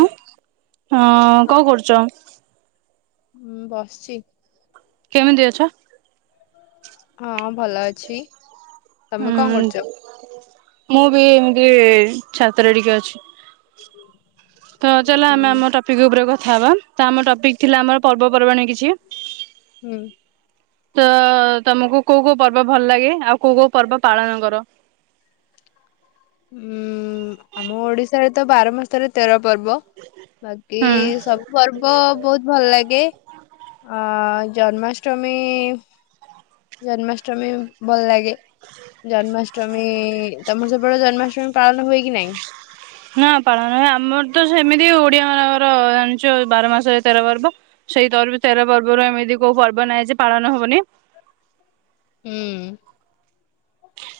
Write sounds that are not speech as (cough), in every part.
ହ୍ ହଁ କଣ କରୁଛ? ହୁଁ ବସିଛି। କେମିତି ଅଛ? ହଁ ଭଲ ଅଛି। ତମେ କଣ ହୁଁ କରୁଛ? ମୁଁ ବି ଏମିତି ଛାତରେ ଟିକେ ଅଛି। ତ ଚାଲ ଆମେ ହୁଁ ଆମ ଟପିକ ଉପରେ କଥା ହବା ତ ଆମ ଟପିକ ଥିଲା ଆମର ପର୍ବପର୍ବାଣ କିଛି। ହୁଁ। ତ ତମକୁ କୋଉ କୋଉ ପର୍ବ ଭଲ ଲାଗେ ଆଉ କୋଉ କୋଉ ପର୍ବ ପାଳନ କର? ଉୁଁ ଆମ ଓଡିଶାରେ ତ ବାର ମାସରେ ତେର ପର୍ବ ବାକି ହୁଁ। ସବୁ ପର୍ବ ବହୁତ ଭଲ ଲାଗେ। ଅ ଜନ୍ମାଷ୍ଟମୀ ଜନ୍ମାଷ୍ଟମୀ ଭଲ ଲାଗେ। ଜନ୍ମାଷ୍ଟମୀ ତମର ସବୁବେଳେ ଜନ୍ମାଷ୍ଟମୀ ପାଳନ ହୁଏ କି ନାଇଁ? ନା ପାଳନ ହୁଏ ଆମର ତ ସେମିତି ଓଡିଆ ମାନଙ୍କର ଜାଣିଛ ବାର ମାସରେ ତେର ପର୍ବ। ସେଇ ତର ତେର ପର୍ବରୁ ଏମିତି କୋଉ ପର୍ବ ନାହିଁ ଯେ ପାଳନ ହବନି। ହୁଁ।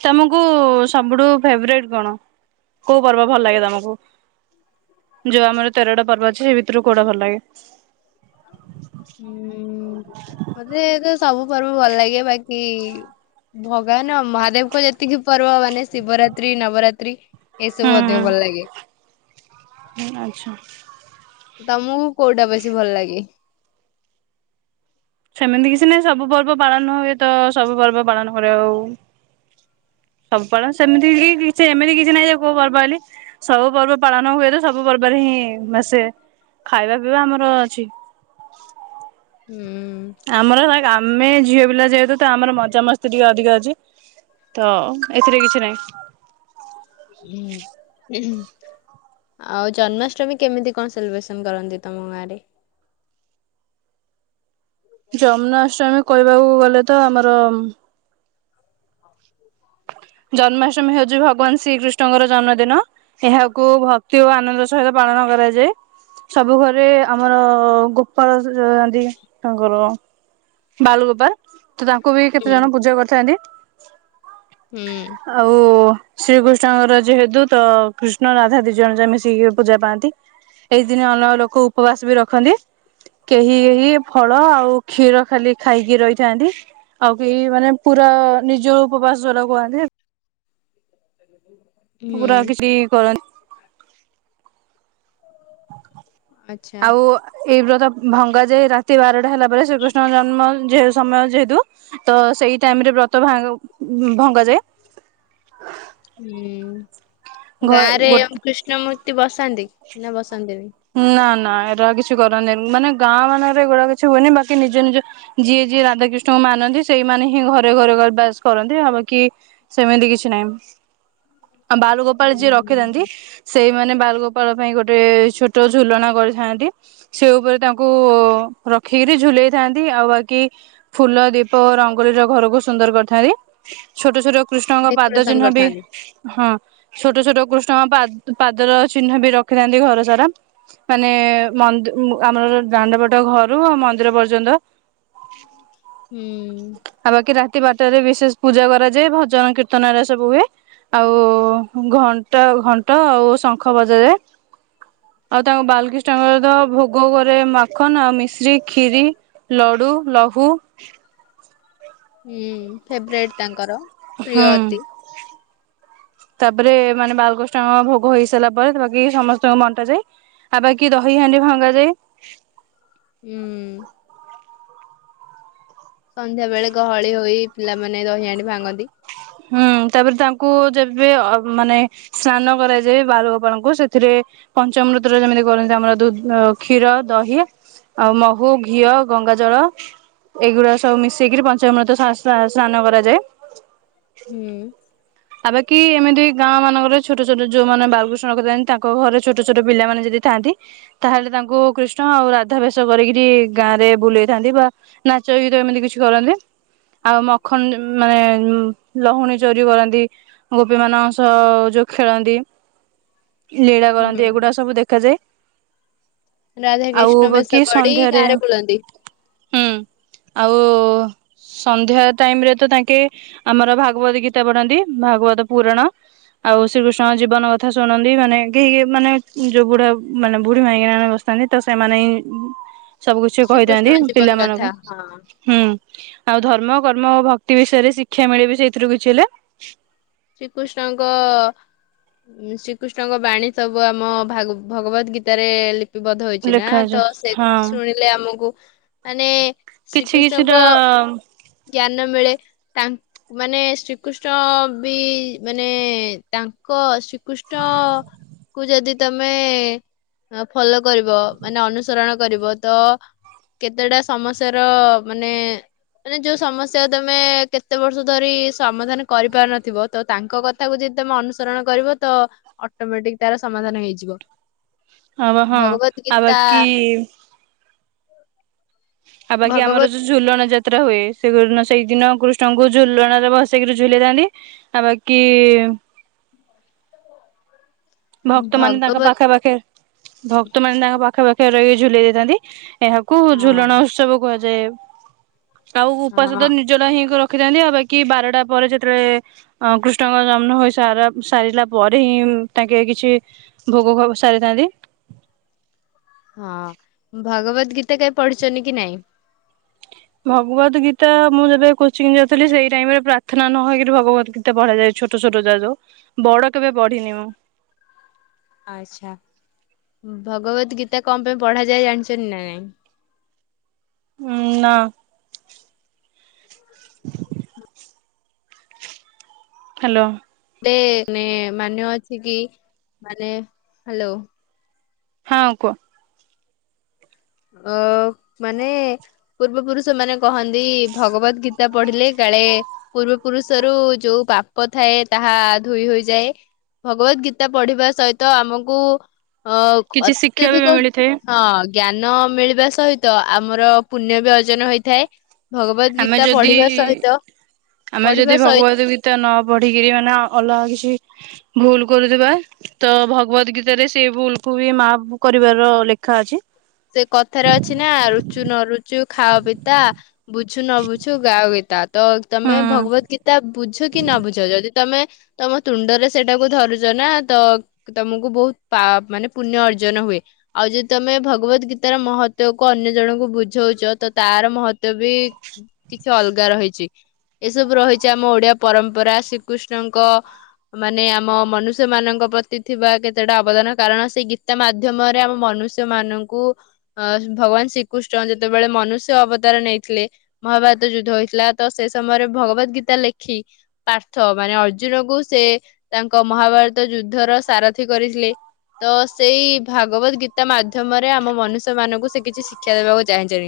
ତମକୁ ସବୁଠୁ ଫେବରଟ କଣ କୋଉ ପର୍ବ ଭଲ ଲାଗେ ତମକୁ? ଯୋଉ ଆମର ତେରଟା ପର୍ବ ଅଛି ସେ ଭିତରୁ କୋଉଟା ଭଲ ଲାଗେ? ହୁଁ, ମତେ ତ ସବୁ ପର୍ବ ଭଲ ଲାଗେ ବାକି ଭଗବାନ ମହାଦେବଙ୍କ ଯେତିକି ପର୍ବ ମାନେ ଶିବରାତ୍ରି, ନବରାତ୍ରି ଏସବୁ ଅଧିକ ଭଲ ଲାଗେ। ହୁଁ ଆଚ୍ଛା। ତମକୁ କୋଉଟା ବେଶୀ ଭଲ ଲାଗେ? ସେମିତି କିଛି ନାହିଁ ସବୁ ପର୍ବ ପାଳନ ହୁଏ ତ, ସବୁ ପର୍ବ ପାଳନ କରେ ଆଉ। ସବୁ ପାଳ ସେମିତି କି କିଛି, ଏମିତି କିଛି ନାହିଁ ଯେ କୋଉ ପର୍ବ ଆଇଲେ ସବୁ ପର୍ବ ପାଳନ ହୁଏ ତ ସବୁ ପର୍ବରେ ହିଁ ଆସେ, ଖାଇବା ପିଇବା ଆମର ଅଛି। ହୁଁ। ଆମର ହେଲା ଗା ଆମେ ଝିଅ ପିଲା ଯେହେତୁ ତ, ଆମର ମଜାମସ୍ତି ଟିକେ ଅଧିକ ଅଛି। ତ ଏଥିରେ କିଛି ନାହିଁ। ହୁଁ ହୁଁ ହୁଁ। ଆଉ ଜନ୍ମାଷ୍ଟମୀ କେମିତି କଣ ସେଲିବ୍ରେସନ କରନ୍ତି, ତମ ଗାଁ ରେ? ଜନ୍ମାଷ୍ଟମୀ କହିବାକୁ ଗଲେ ତ ଆମର ଜନ୍ମାଷ୍ଟମୀ ହଉଛି ଭଗବାନ ଶ୍ରୀକୃଷ୍ଣଙ୍କର ଜନ୍ମଦିନ, ଏହାକୁ ଭଗ ଅତି ଓ ଆନନ୍ଦ ସହିତ ପାଳନ କରାଯାଏ, ସବୁ ଘରେ ଆମର ଗୋ ପାଳସ ଜୟନ୍ତି ତାଙ୍କର। ବାଲ୍ ଗୋପାଲ ତ ତାଙ୍କୁ ବି ହୁଁ କେତେ ଜଣ ପୂଜା କରିଥାନ୍ତି। ହୁଁ। ଆଉ ଶ୍ରୀକୃଷ୍ଣଙ୍କର ଯେହେତୁ ତ କୃଷ୍ଣ, ରାଧା ଦି ଜଣ ଯାଏ ମିଶିକି ଏ ପୂଜା ପାଆନ୍ତି। ଏହି ଦିନି ଅନେକ ଲୋକ ଉପବାସ ବି ରଖନ୍ତି, କେହି କେହି ଫଳ ଆଉ କ୍ଷୀର ଖାଲି ଖାଇକି ରହିଥାନ୍ତି, ଆଉ କେହି ମାନେ ପୁର ନିର୍ଜଳ ଉପବାସ ବା କୁହାନ୍ତି। (unintelligible) ପୁର କିଛି କରନ୍ତି। ଆଚ୍ଛା। ଆଉ ଆ ଏଇ ବ୍ରତ ଭଙ୍ଗା ଯାଏ ରାତି ବାରଟା ହେଲା ପରେ, ଶ୍ରୀକୃଷ୍ଣ ଜନ୍ମ ଯେହେ ସମୟ ଯେହେତୁ ତ ସେଇ ଟାଇମ ରେ ବ୍ରତ ଭାଙ୍ଗ ଭଙ୍ଗାଯାଏ। ହୁଁ, ଘ ଗାଁରେ ଗୋ କୃଷ୍ଣ ମୂର୍ତ୍ତି ବସାନ୍ତି ନା ବସାନ୍ତିନି? ନା ନା ଏରା କିଛି କରନ୍ତିନି, ମାନେ ଗାଁ ମାନଙ୍କରେ ଏଗୁଡା କିଛି ହୁଏନି। ବାକି ନିଜ ନିଜ ଯିଏ ଯିଏ ରାଧାକୃଷ୍ଣଙ୍କୁ ମାନନ୍ତି, ସେଇମାନେ ହିଁ ଘରେ ଘରେ କ ବାସ୍ କରନ୍ତି। ଆଉ ବାକି ସେମିତି କିଛି ନାହିଁ। ଆଉ ବାଲ ଗୋପାଳ ଯିଏ ରଖିଥାନ୍ତି, ସେଇମାନେ ବାଲଗୋପାଳ ପାଇଁ ଗୋଟେ ଛୋ ଟ ଝୁଲଣା କରିଥାନ୍ତି। ସେ ଉପରେ ତାଙ୍କୁ ରଖିକିରି ଝୁଲେଇ ଥାନ୍ତି, ଆଉ ବାକି ଫୁଲ, ଦୀପ ଓ ରଙ୍ଗୋଲିର ଘରକୁ ସୁନ୍ଦର କରିଥାନ୍ତି। ଛୋଟ ଛୋଟ କୃଷ୍ଣଙ୍କ ପାଦ ଡେକୋରେସନ ଚିହ୍ନ ବି କରିଥାନ୍ତି। ହଁ ଛୋଟ ଛୋଟ କୃଷ୍ଣ ଙ୍କ ପାଦ ପାଦ ର ଚିହ୍ନ ବି ରଖିଥାନ୍ତି ଘର ସାରା। ମାନେ ମନ୍ଦ ଉ ଆମର ଦାଣ୍ଡ ପଟ ଘରୁ ମନ୍ଦିର ପର୍ଯ୍ୟନ୍ତ ହୁଁ। ଆଉ ବାକି ରାତି ବାରଟାରେ ବିଶେଷ ପୂଜା କରାଯାଏ, ଭଜନ, କୀର୍ତ୍ତନ ଏରା ସବୁ ହୁଏ। ଆଉ ଘଣ୍ଟ ଘଣ୍ଟ ଆଉ ଶଙ୍ଖ ବଜାଯାଏ। ଆଉ ତାଙ୍କ ବାଲକ୍ରୀଷ୍ଣଙ୍କର ତ ଭୋଗ କରେ ମାଖନ ଆଉ ମିଶ୍ରି, ଖିରି ଲଡୁ, ଲହୁ ହୁଁ ଫେବରାଇଟ୍ ତାଙ୍କର। ପ୍ରିୟ ହୁଁ। ଅତି। ତାପରେ, ମାନେ ବାଲକୃଷ୍ଣ ଙ୍କ ଭୋଗ ହେଇ ସାରିଲା ପରେ ବାକି ସମସ୍ତଙ୍କୁ ବଣ୍ଟା ଯାଏ। ଆଉ ବାକି ଦହି ହାଣ୍ଡି ଭାଙ୍ଗାଯାଏ। ହୁଁ। ସନ୍ଧ୍ୟା ବେଳେ ଗହଳି ହୋଇ ପିଲାମାନେ ଦହି ହାଣ୍ଡି ଭାଙ୍ଗନ୍ତି। ହୁଁ ତାପରେ ତାଙ୍କୁ ଯେବେ ଅ ମାନେ ସ୍ନାନ କରାଯାଏ ବାଲ୍ ଗୋପାଳଙ୍କୁ ସେଥିରେ। ପଞ୍ଚାମୃତରେ ଯେମିତି କରନ୍ତି ଆମର ଦୁଧ୍- କ୍ଷୀର ଦହି। ଆଉ ମହୁ, ଘିଅ, ଗଙ୍ଗା ଜଳ। ଏଇଗୁଡା ସବୁ ମିଶେଇକିରି ପଞ୍ଚାମୃତ ସା-ସା-ସ୍ନାନ କରାଯାଏ। ହୁଁ। ଆ ବାକି ଏମିତି ଗାଁ ମାନଙ୍କରେ ଛୋଟ ଛୋଟ ଯୋଉମାନେ ବାଲକୃଷ୍ଣ ରଖିଥାନ୍ତି ତାଙ୍କ ଘରେ ଛୋଟ ଛୋଟ ପିଲାମାନେ ଯଦି। ଥାନ୍ତି ତାହେଲେ ତାଙ୍କୁ କୃଷ୍ଣ ଆଉ ରାଧା ବେଶ କରିକିରି ଗାଁ ରେ ବୁଲେଇଥାନ୍ତି ବା ନାଚ, ଗୀତ ଏମିତି କିଛି କରନ୍ତି, ଆଉ ମଖନ ମାନେ ଉଁ। ଲହୁଣୀ ଚୋରି କରନ୍ତି, ଗୋପୀ ମାନଙ୍କ ସହ ଯୋଉ ଖେଳନ୍ତି। ଲୀଳା ହୁଁ କରନ୍ତି ଏଗୁଡା ସବୁ ଦେଖାଯାଏ। ରାଧାକୃଷ୍ଣ ଆଉ ବେଶ ବାକି ପଡି ସନ୍ଧ୍ୟାରେ। ଗାଁରେ ବୁଲନ୍ତି। ହୁଁ, ଆଉ ସନ୍ଧ୍ୟା ଟାଇମ୍ ରେ ତ ତାଙ୍କେ ଆମର ଭାଗବତ ଗୀତା ପଢନ୍ତି, ଭାଗବତ ପୁରାଣ। ଆଉ ଶ୍ରୀକୃଷ୍ଣଙ୍କ ଜୀବନ କଥା ଶୁଣନ୍ତି ମାନେ କେହି ମାନେ ଯୋଉ ବୁଢା ମାନେ ବୁଢୀ ମାଇକିନା ମାନେ ବସ୍ ଥାନ୍ତି ତ ସେମାନେ ହିଁ ସବୁ କିଛି କହିଥାନ୍ତି ଶ୍ରୀକୃଷ୍ଣଙ୍କ ଜୀବନ ପିଲା ଗାଥା ମାନଙ୍କୁ। ହଁ ହୁଁ ଆଉ ଧର୍ମ, କର୍ମ ଓ ଭକ୍ତି ବିଷୟରେ ଶିକ୍ଷା ମିଳେ ବିି ସେଇଥିରୁ କିଛି ହେଲେ। ଶ୍ରୀକୃଷ୍ଣଙ୍କ। ଉଁ ଶ୍ରୀକୃଷ୍ଣଙ୍କ ବାଣୀ ସବୁ ଆମ ଭାଗ-ଭଗବତ ଗୀତାରେ ଲି ପିବଧ ହେଇଛି ନା ଲେଖାଯାଏ ତ ସେ ହଁ ଶୁଣିଲେ ଆମକୁ ମାନେ। କିଛି କିଛିଟା ଶ୍ରୀକୃଷ୍ଣଙ୍କ। ଜ୍ଞାନ ମିଳେ ତାଙ୍କ ମାନେ ଶ୍ରୀକୃଷ୍ଣ ବି ମାନେ ତାଙ୍କ ଶ୍ରୀକୃଷ୍ଣ କୁ ଯଦି। ତମେ ଫଲୋ କରିବ ମାନେ ଅନୁସରଣ କରିବ ତ କେତେଟା ସମସ୍ୟାର ମାନେ। ମାନେ ଯୋଉ ସମସ୍ୟା ତମେ କେତେ ବର୍ଷ ଧରି ସମାଧାନ କରିପାରୁନ ଥିବ ତ ତାଙ୍କ କଥାକୁ ଯଦି ତମେ ଅନୁସରଣ କରିବ ତ ଅଟୋମେଟିକ୍ ତାର ସମାଧାନ ହେଇଯିବ ହଁ ହଁ ଭଗବତ ଆଉ ଗୀତା। ବାକି ଆଉ ବାକି ଆମର ଭଗବତ ଝୋ ଝୁଲଣା ଯାତ୍ରା ହୁଏ ସେ (unintelligible) ସେଇଦିନ କୃଷ୍ଣଙ୍କୁ ଝୁଲଣାରେ ବସେଇକିରି ଝୁଲେଇଥାନ୍ତି। ଆଉ ବାକି। ଭକ୍ତ ମାନେ ତାଙ୍କ ଭଗବତ ପାଖା ପାଖେ ଭକ୍ତମାନେ ତାଙ୍କ ପାଖା ପାଖେ ରହିକି ଝୁଲେଇ ଦେଇଥାନ୍ତି। ଏହାକୁ ହଁ ଝୁଲଣ ଉତ୍ସବ କୁହାଯାଏ ଆଉ ଉପାସ ତ ହଁ ନି ଯଉରା ହିଁ କ ରଖିଥାନ୍ତି ଆ ବାକି ବାରଟା ପରେ ଯେତେବେଳେ ଅ କୃଷ୍ଣଙ୍କ ଜନ୍ମ ହୋଇ ସାର ସାରିଲା ପରେ ହିଁ ତାଙ୍କେ କିଛି ଭୋଗ ଫୋଗ ସାରିଥାନ୍ତି। ହଁ ଭଗବତ ଗୀତା କେବେ ପଢିଛନ୍ତି କି ନାଇଁ? ଭଗବତ ଗୀତା ମୁଁ ଯେତେବେଳେ କୋଚିଂ ଯାଉଥିଲି ସେଇ ଟାଇମ ରେ ପ୍ରାର୍ଥନା ନ ହେଇକିରି ଭଗବତ ଗୀ ତେ ପଢାଯାଏ ଛୋଟ ଛୋଟ ଯା ଯୋଉ ବଡ କେବେ ପଢ଼ିନି ମୁଁ ଆଚ୍ଛା, ଭଗବତ ଗୀତା କଣ ପାଇଁ ପଢା ଯାଏ ଜାଣିଛନ୍ତି ନା ନାଇଁ। ଉଁ ନା। (inaudible) ହ୍ୟାଲୋ। ତେ ମେ ମାନେ ଅଛି କି ମାନେ ହ୍ୟାଲୋ। ହଁ କୁହ? ଅ, ମାନେ ପୂର୍ବ ପୁରୁଷ ମାନେ କହନ୍ତି ଭଗବତ ଗୀତା ପଢିଲେ କାଳେ ପୂର୍ବ ପୁରୁଷରୁ ଯୋଉ ପାପ ଥାଏ, ତାହା ଧୋଇ ହୋଇଯାଏ। ଭଗବତ ଗୀତା ପଢିବା ସହିତ ଆମକୁ ଅ, କିଛି ଶିକ୍ଷା ବି ଅତ୍ୟଧିକ ମିଳିଥାଏ ହଁ ଜ୍ଞାନ ମିଳିବା ସହିତ ଆମର ପୁଣ୍ୟ ବି ଅର୍ଜନ ହେଇଥାଏ। ଭଗବତ ଆମେ ଗୀତା ଯଦି ପଢିବା ସହିତ, ପଢିବା ସହିତ ତ ନ ପଢିକରି ମାନେ ଅଲଗା କିଛି ଭୁଲ କରୁଥିବା। ତ ଭଗବତ ଗୀତାରେ ସେ ଭୁଲକୁ ବି ମାଫ କରିବାର ଲେଖା ଅଛି। ସେ କଥାରେ ଅଛି ନା ରୁଚୁ ନ ରୁଚୁ ଖାଅ ପିତା ବୁ ବୁଝଛୁ ନ ବୁଝଛୁ ଗା ଗୀତା ତମେ ହୁଁ ଭଗବତ ଗୀତା ବୁଝ କି ନ ବୁଝ ଯଦି ତମେ ତମ ତୁଣ୍ଡରେ ସେଟାକୁ ଧରୁଛ ନା ତ ତମକୁ ବହୁତ ମାନେ ପା ପୁଣ୍ୟ ଅର୍ଜନ ହୁଏ ଆଉ ଯଦି ତମେ ଭ ଭଗବତ ଗୀତାର ମହତ୍ବକୁ ଅନ୍ୟ ଜଣଙ୍କୁ ବୁଝଉଛ ତ ତାର ମହତ୍ବ ବି କିଛି ଅଲଗା ରହିଛି ଏସବୁ ରହିଛି ଆମ ଓଡିଆ ପରମ୍ପରା ଶ୍ରୀକୃଷ୍ଣଙ୍କ ମାନେ ଆମ ମନୁଷ୍ୟ ମାନଙ୍କ ପ୍ରତି ଥିବା କେତେଟା ଅବଦାନ କାରଣ ସେଇ ଗୀତା ମାଧ୍ୟମରେ ଆମ ମନୁଷ୍ୟ ମାନଙ୍କୁ ଅ ଭଗବାନ ଶ୍ରୀକୃଷ୍ଣ ଯେତେବେଳେ ମନୁଷ୍ୟ ଅବତାର ନେଇଥିଲେ ମହାଭାରତ ଯୁଦ୍ଧ ହୋଇଥିଲା ତ ସେ ସମୟରେ ଭଗବତ ଗୀତା ଲେଖି ପାର୍ଥ ମାନେ ଅର୍ଜୁନଙ୍କୁ ସେ ତାଙ୍କ ମହାଭାରତ ଯୁଦ୍ଧର ସାରଥିୀ କରିଥିଲେ। ତ ସେଇ ଭାଗବତ ଗୀତା ମାଧ୍ୟମରେ ଆମ ମନୁଷ୍ୟମାନଙ୍କୁ ସେ କିଛି ଶିକ୍ଷା ଦେବାକୁ ଚାହୁଁଛନ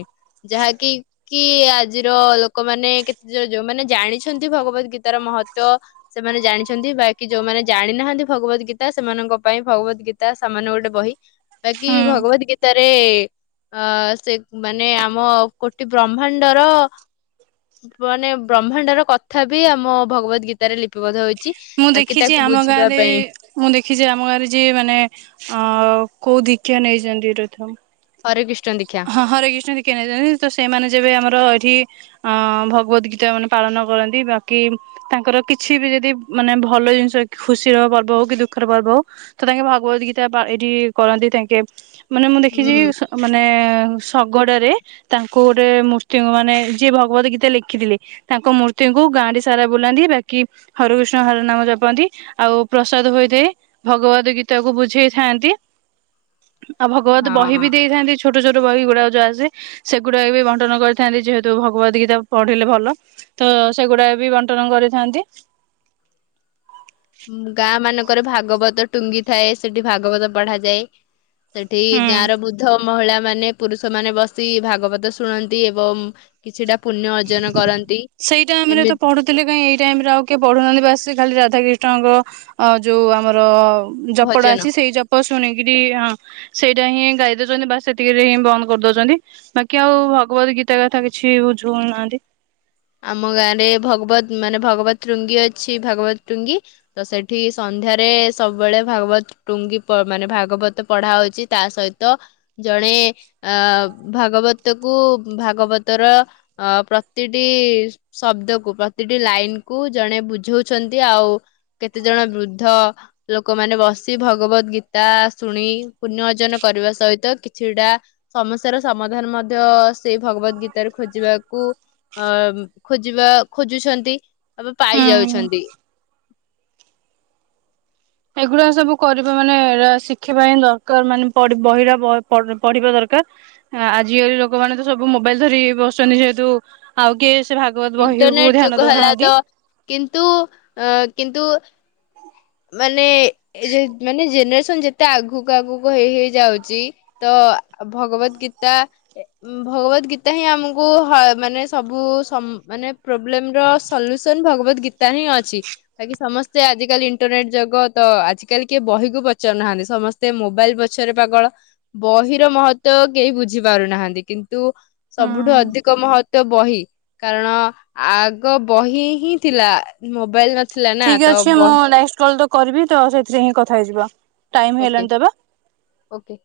ଯାହାକି କି ଆଜିର ଲୋକମାନେ କେତେ ଯ ଯୋଉମାନେ ଜାଣିଛନ୍ତି ଭଗବତ ଗୀତାର ମହତ୍ବ ସେମାନେ ଜାଣିଛନ୍ତି ବାକି ଯୋଉମାନେ ଜାଣି ନାହାନ୍ତି ଭଗବତ ଗୀତା ସେମାନଙ୍କ ପାଇଁ ଭଗବତ ଗୀତା ତା ସାମାନ୍ୟ ଗୋଟେ ବହି ବାକି ହୁଁ ଭଗବତ ତାରେ ଅ ସେ ମାନେ ଆମ କୋଟି ବ୍ରହ୍ମାଣ୍ଡର ମାନେ ବ୍ରହ୍ମାଣ୍ଡର କଥା ବି ଆମ ଭଗବତ ଗୀତାରେ ଲିପିବଦ୍ଧ ହଉଛି। ମୁଁ ବାକି ଦେଖିଛି ତାକୁ ଆମ ବୁଝିବା ଗାଁରେ ପାଇଁ। ମୁଁ ଦେଖିଛି ଆମ ଗାଁରେ ଯିଏ ମାନେ ଅ କୋଉ ଦୀଷା ନେଇଛନ୍ତି ରହିଥାଅ। ହରେ କି ହଁ ହରେ କଷ୍ଣ ନେଇଛନ୍ତି ତ ସେମାନେ ଯେବେ ଆମର ଏଇଠି ଅ ଭଗବତ ଗୀତା ମାନେ ପାଳନ କରନ୍ତି ବାକି ତାଙ୍କର କିଛି ବି ଯଦି ମାନେ ଭଲ ଜିନିଷ ଖୁସିର ପର୍ବ ହଉ କି ଦୁଃଖର ପର୍ବ ହଉ ତ ତାଙ୍କେ ଭଗବତ ଗୀତା ଏଠି କରନ୍ତି ତାଙ୍କେ ମାନେ ମୁଁ ଦେଖିଛି ହୁଁ। ମାନେ ଶଗଡରେ ତାଙ୍କୁ ଗୋଟେ ମୃର୍ତ୍ତିଙ୍କୁ ମାନେ ଯିଏ ଭଗବତ ଗୀତା ଲେଖିଥିଲେ ତାଙ୍କ ମୂର୍ତ୍ତିଙ୍କୁ ଗାଁ ସାରା ବୁଲାନ୍ତି ବାକି ହରକୃଷ୍ଣ ହର ନାମ ଜପନ୍ତି ଆଉ ପ୍ରସାଦ ହୋଇଥାଏ। ଭଗବତ ଗୀତାକୁ ବୁଝେଇଥାନ୍ତି ଆଉ ଭଗବତ ବହି ବି ହଁ। ଦେଇଥାନ୍ତି। ଛୋଟ ଛୋଟ ବହି ଗୁଡାକ ଯୋଉ ଆସେ ସେଗୁଡାକ ବି ବଣ୍ଟନ କରିଥାନ୍ତି ଯେହେତୁ ଭଗବତ ଗୀତା ପଢିଲେ ଭଲ। ତ ସେଗୁଡାକ ବି ବଣ୍ଟନ କରିଥାନ୍ତି। ଗାଁ ମାନଙ୍କରେ ଭାଗବତ ଟୁଙ୍ଗି ଥାଏ ସେଠି ଭାଗବତ ପଢାଯାଏ। ସେଠି ହୁଁ ଗାଁ ର ବୁଦ୍ଧ ମହିଳା ମାନେ ପୁରୁଷ ମାନେ ବସି ଭାଗବତ ଶୁଣନ୍ତି ଏବଂ କିଛିଟା ପୁଣ୍ୟ ଅର୍ଜନ କରନ୍ତି ଏମିତି ଥିଲେ କାଇଁ ଏଇ ଟାଇମରେ ଆଉ କିଏ ପଢୁନାହାନ୍ତି ବାସ୍ ଖାଲି ରାଧାକ୍ରିଷ୍ଣଙ୍କ ଯୋଉ ଆମର ଜପଟା ଭଜନ ଅଛି ସେଇ ଜପ ଶୁଣିକିରି ହଁ ସେଇଟା ହିଁ ଗାଇ ଦଉଛନ୍ତି ବା ସେତିକିରେ ହିଁ ବନ୍ଦ କରିଦଉଛନ୍ତି। ବାକି ଆଉ ଭଗବତ ଗୀତା କଥା କିଛି ବୁଝଉ ନାହାନ୍ତି। ଆମ ଗାଆଁରେ ଭଗବତ୍ ମାନେ ଭଗବତ୍ ଟୁଙ୍ଗୀ ଅଛି, ଭଗବତ୍ ଟୁଙ୍ଗୀ। ତ ସେଠି ସନ୍ଧ୍ୟାରେ ସବୁବେଳେ ଭାଗବତ୍ ଟୁଙ୍ଗି ପ ମାନେ ଭାଗବତ ପଢା ହଉଛି ତା ସହିତ ଜଣେ ଅ ଭାଗବତକୁ ଭାଗବତର ଅ ପ୍ରତି ପ୍ରତି ଶବ୍ଦକୁ ପ୍ରତିଟି ଲାଇନକୁ ଜଣେ ବୁଝଉଛନ୍ତି ଆଉ କେତେ ଜଣ ବୃଦ୍ଧ ଲୋକମାନେ ବସି ଭଗବତ ଗୀତା ଶୁଣି ପୁଣ୍ୟ ଅର୍ଜନ କରିବା ସହିତ କିଛିଟା ସମସ୍ୟାର ସମାଧାନ ମଧ୍ୟ ସେଇ ଭଗବତ ଗୀତାରେ ଖୋଜିବାକୁ ଅ-ଅ-ଅ ଖୋଜିବା ଖୋଜୁଛନ୍ତି ବା ପାଇ ହୁଁ ଯାଉଛନ୍ତି। ଏଗୁଡା ସବୁ କରିବା ମାନେ ଏରା ଶିଖିବା ହିଁ ଦରକାର ମାନେ ପଢ୍ ବହିରା ପ ପଢ୍ ପଢିବା ଦରକାର। ଆଜିକାଲି ଲୋକମାନେ ତ ସବୁ ମୋବାଇଲ ଧରି ବସୁଛନ୍ତି ଯେହେତୁ ଆଉ କିଏ ସେ ଭାଗବତ ବହିକୁ ଇଣ୍ଟରନେଟ ଯୁଗ ଧ୍ୟାନ ହେଲା ତ ଦଉନାହାନ୍ତି। କିନ୍ତୁ ଅ କିନ୍ତୁ ମାନେ-ଏ-ଏ ଏଇ ଯେ ମାନେ ଜେନେରେସନ ଯେତେ ଆଗକୁ-ଆଗକୁ ହେଇ-ହେଇ ଯାଉଛି ତ ଭଗବତ ଗୀତା ଭଗବତ ଗୀତା ହିଁ ଆମକୁ ହ ମାନେ ସବୁ ସମ୍ ମାନେ ପ୍ରୋବ୍ଲେମର ସଲ୍ୟୁସନ ଭଗବତ ଗୀତା ହିଁ ଅଛି। ବାକି ସମସ୍ତେ ଆଜିକାଲି ଇନ୍ ଇଣ୍ଟରନେଟ୍ ଜଗତ, ଆଜିକାଲି କିଏ ବହିକୁ ପଚାରୁ ନାହାନ୍ତି ସମସ୍ତେ ମୋବାଇଲ ପଛରେ ପାଗଳ। ବହିର ମହତ୍ତ୍ଵ କେହି ବୁଝି ପାରୁନାହାନ୍ତି। କିନ୍ କିନ୍ତୁ ହୁଁ ସବୁଠୁ ଅଧିକ ମହତ୍ତ୍ଵ ବହି। କାରଣ ଆଗ ବହି ହିଁ ଥିଲା ମୋବାଇଲ ନ ଠିକ୍ ଅଛି ମୁଁ ନେକ୍ସଟ୍ କଲ୍ ତ କରିବି ତ ସେଥିରେ ହିଁ କଥା ହେଇଯିବା, ଟାଇମ୍ ଓକେ ହେଇଲାଣି ତେବେ ଓକେ।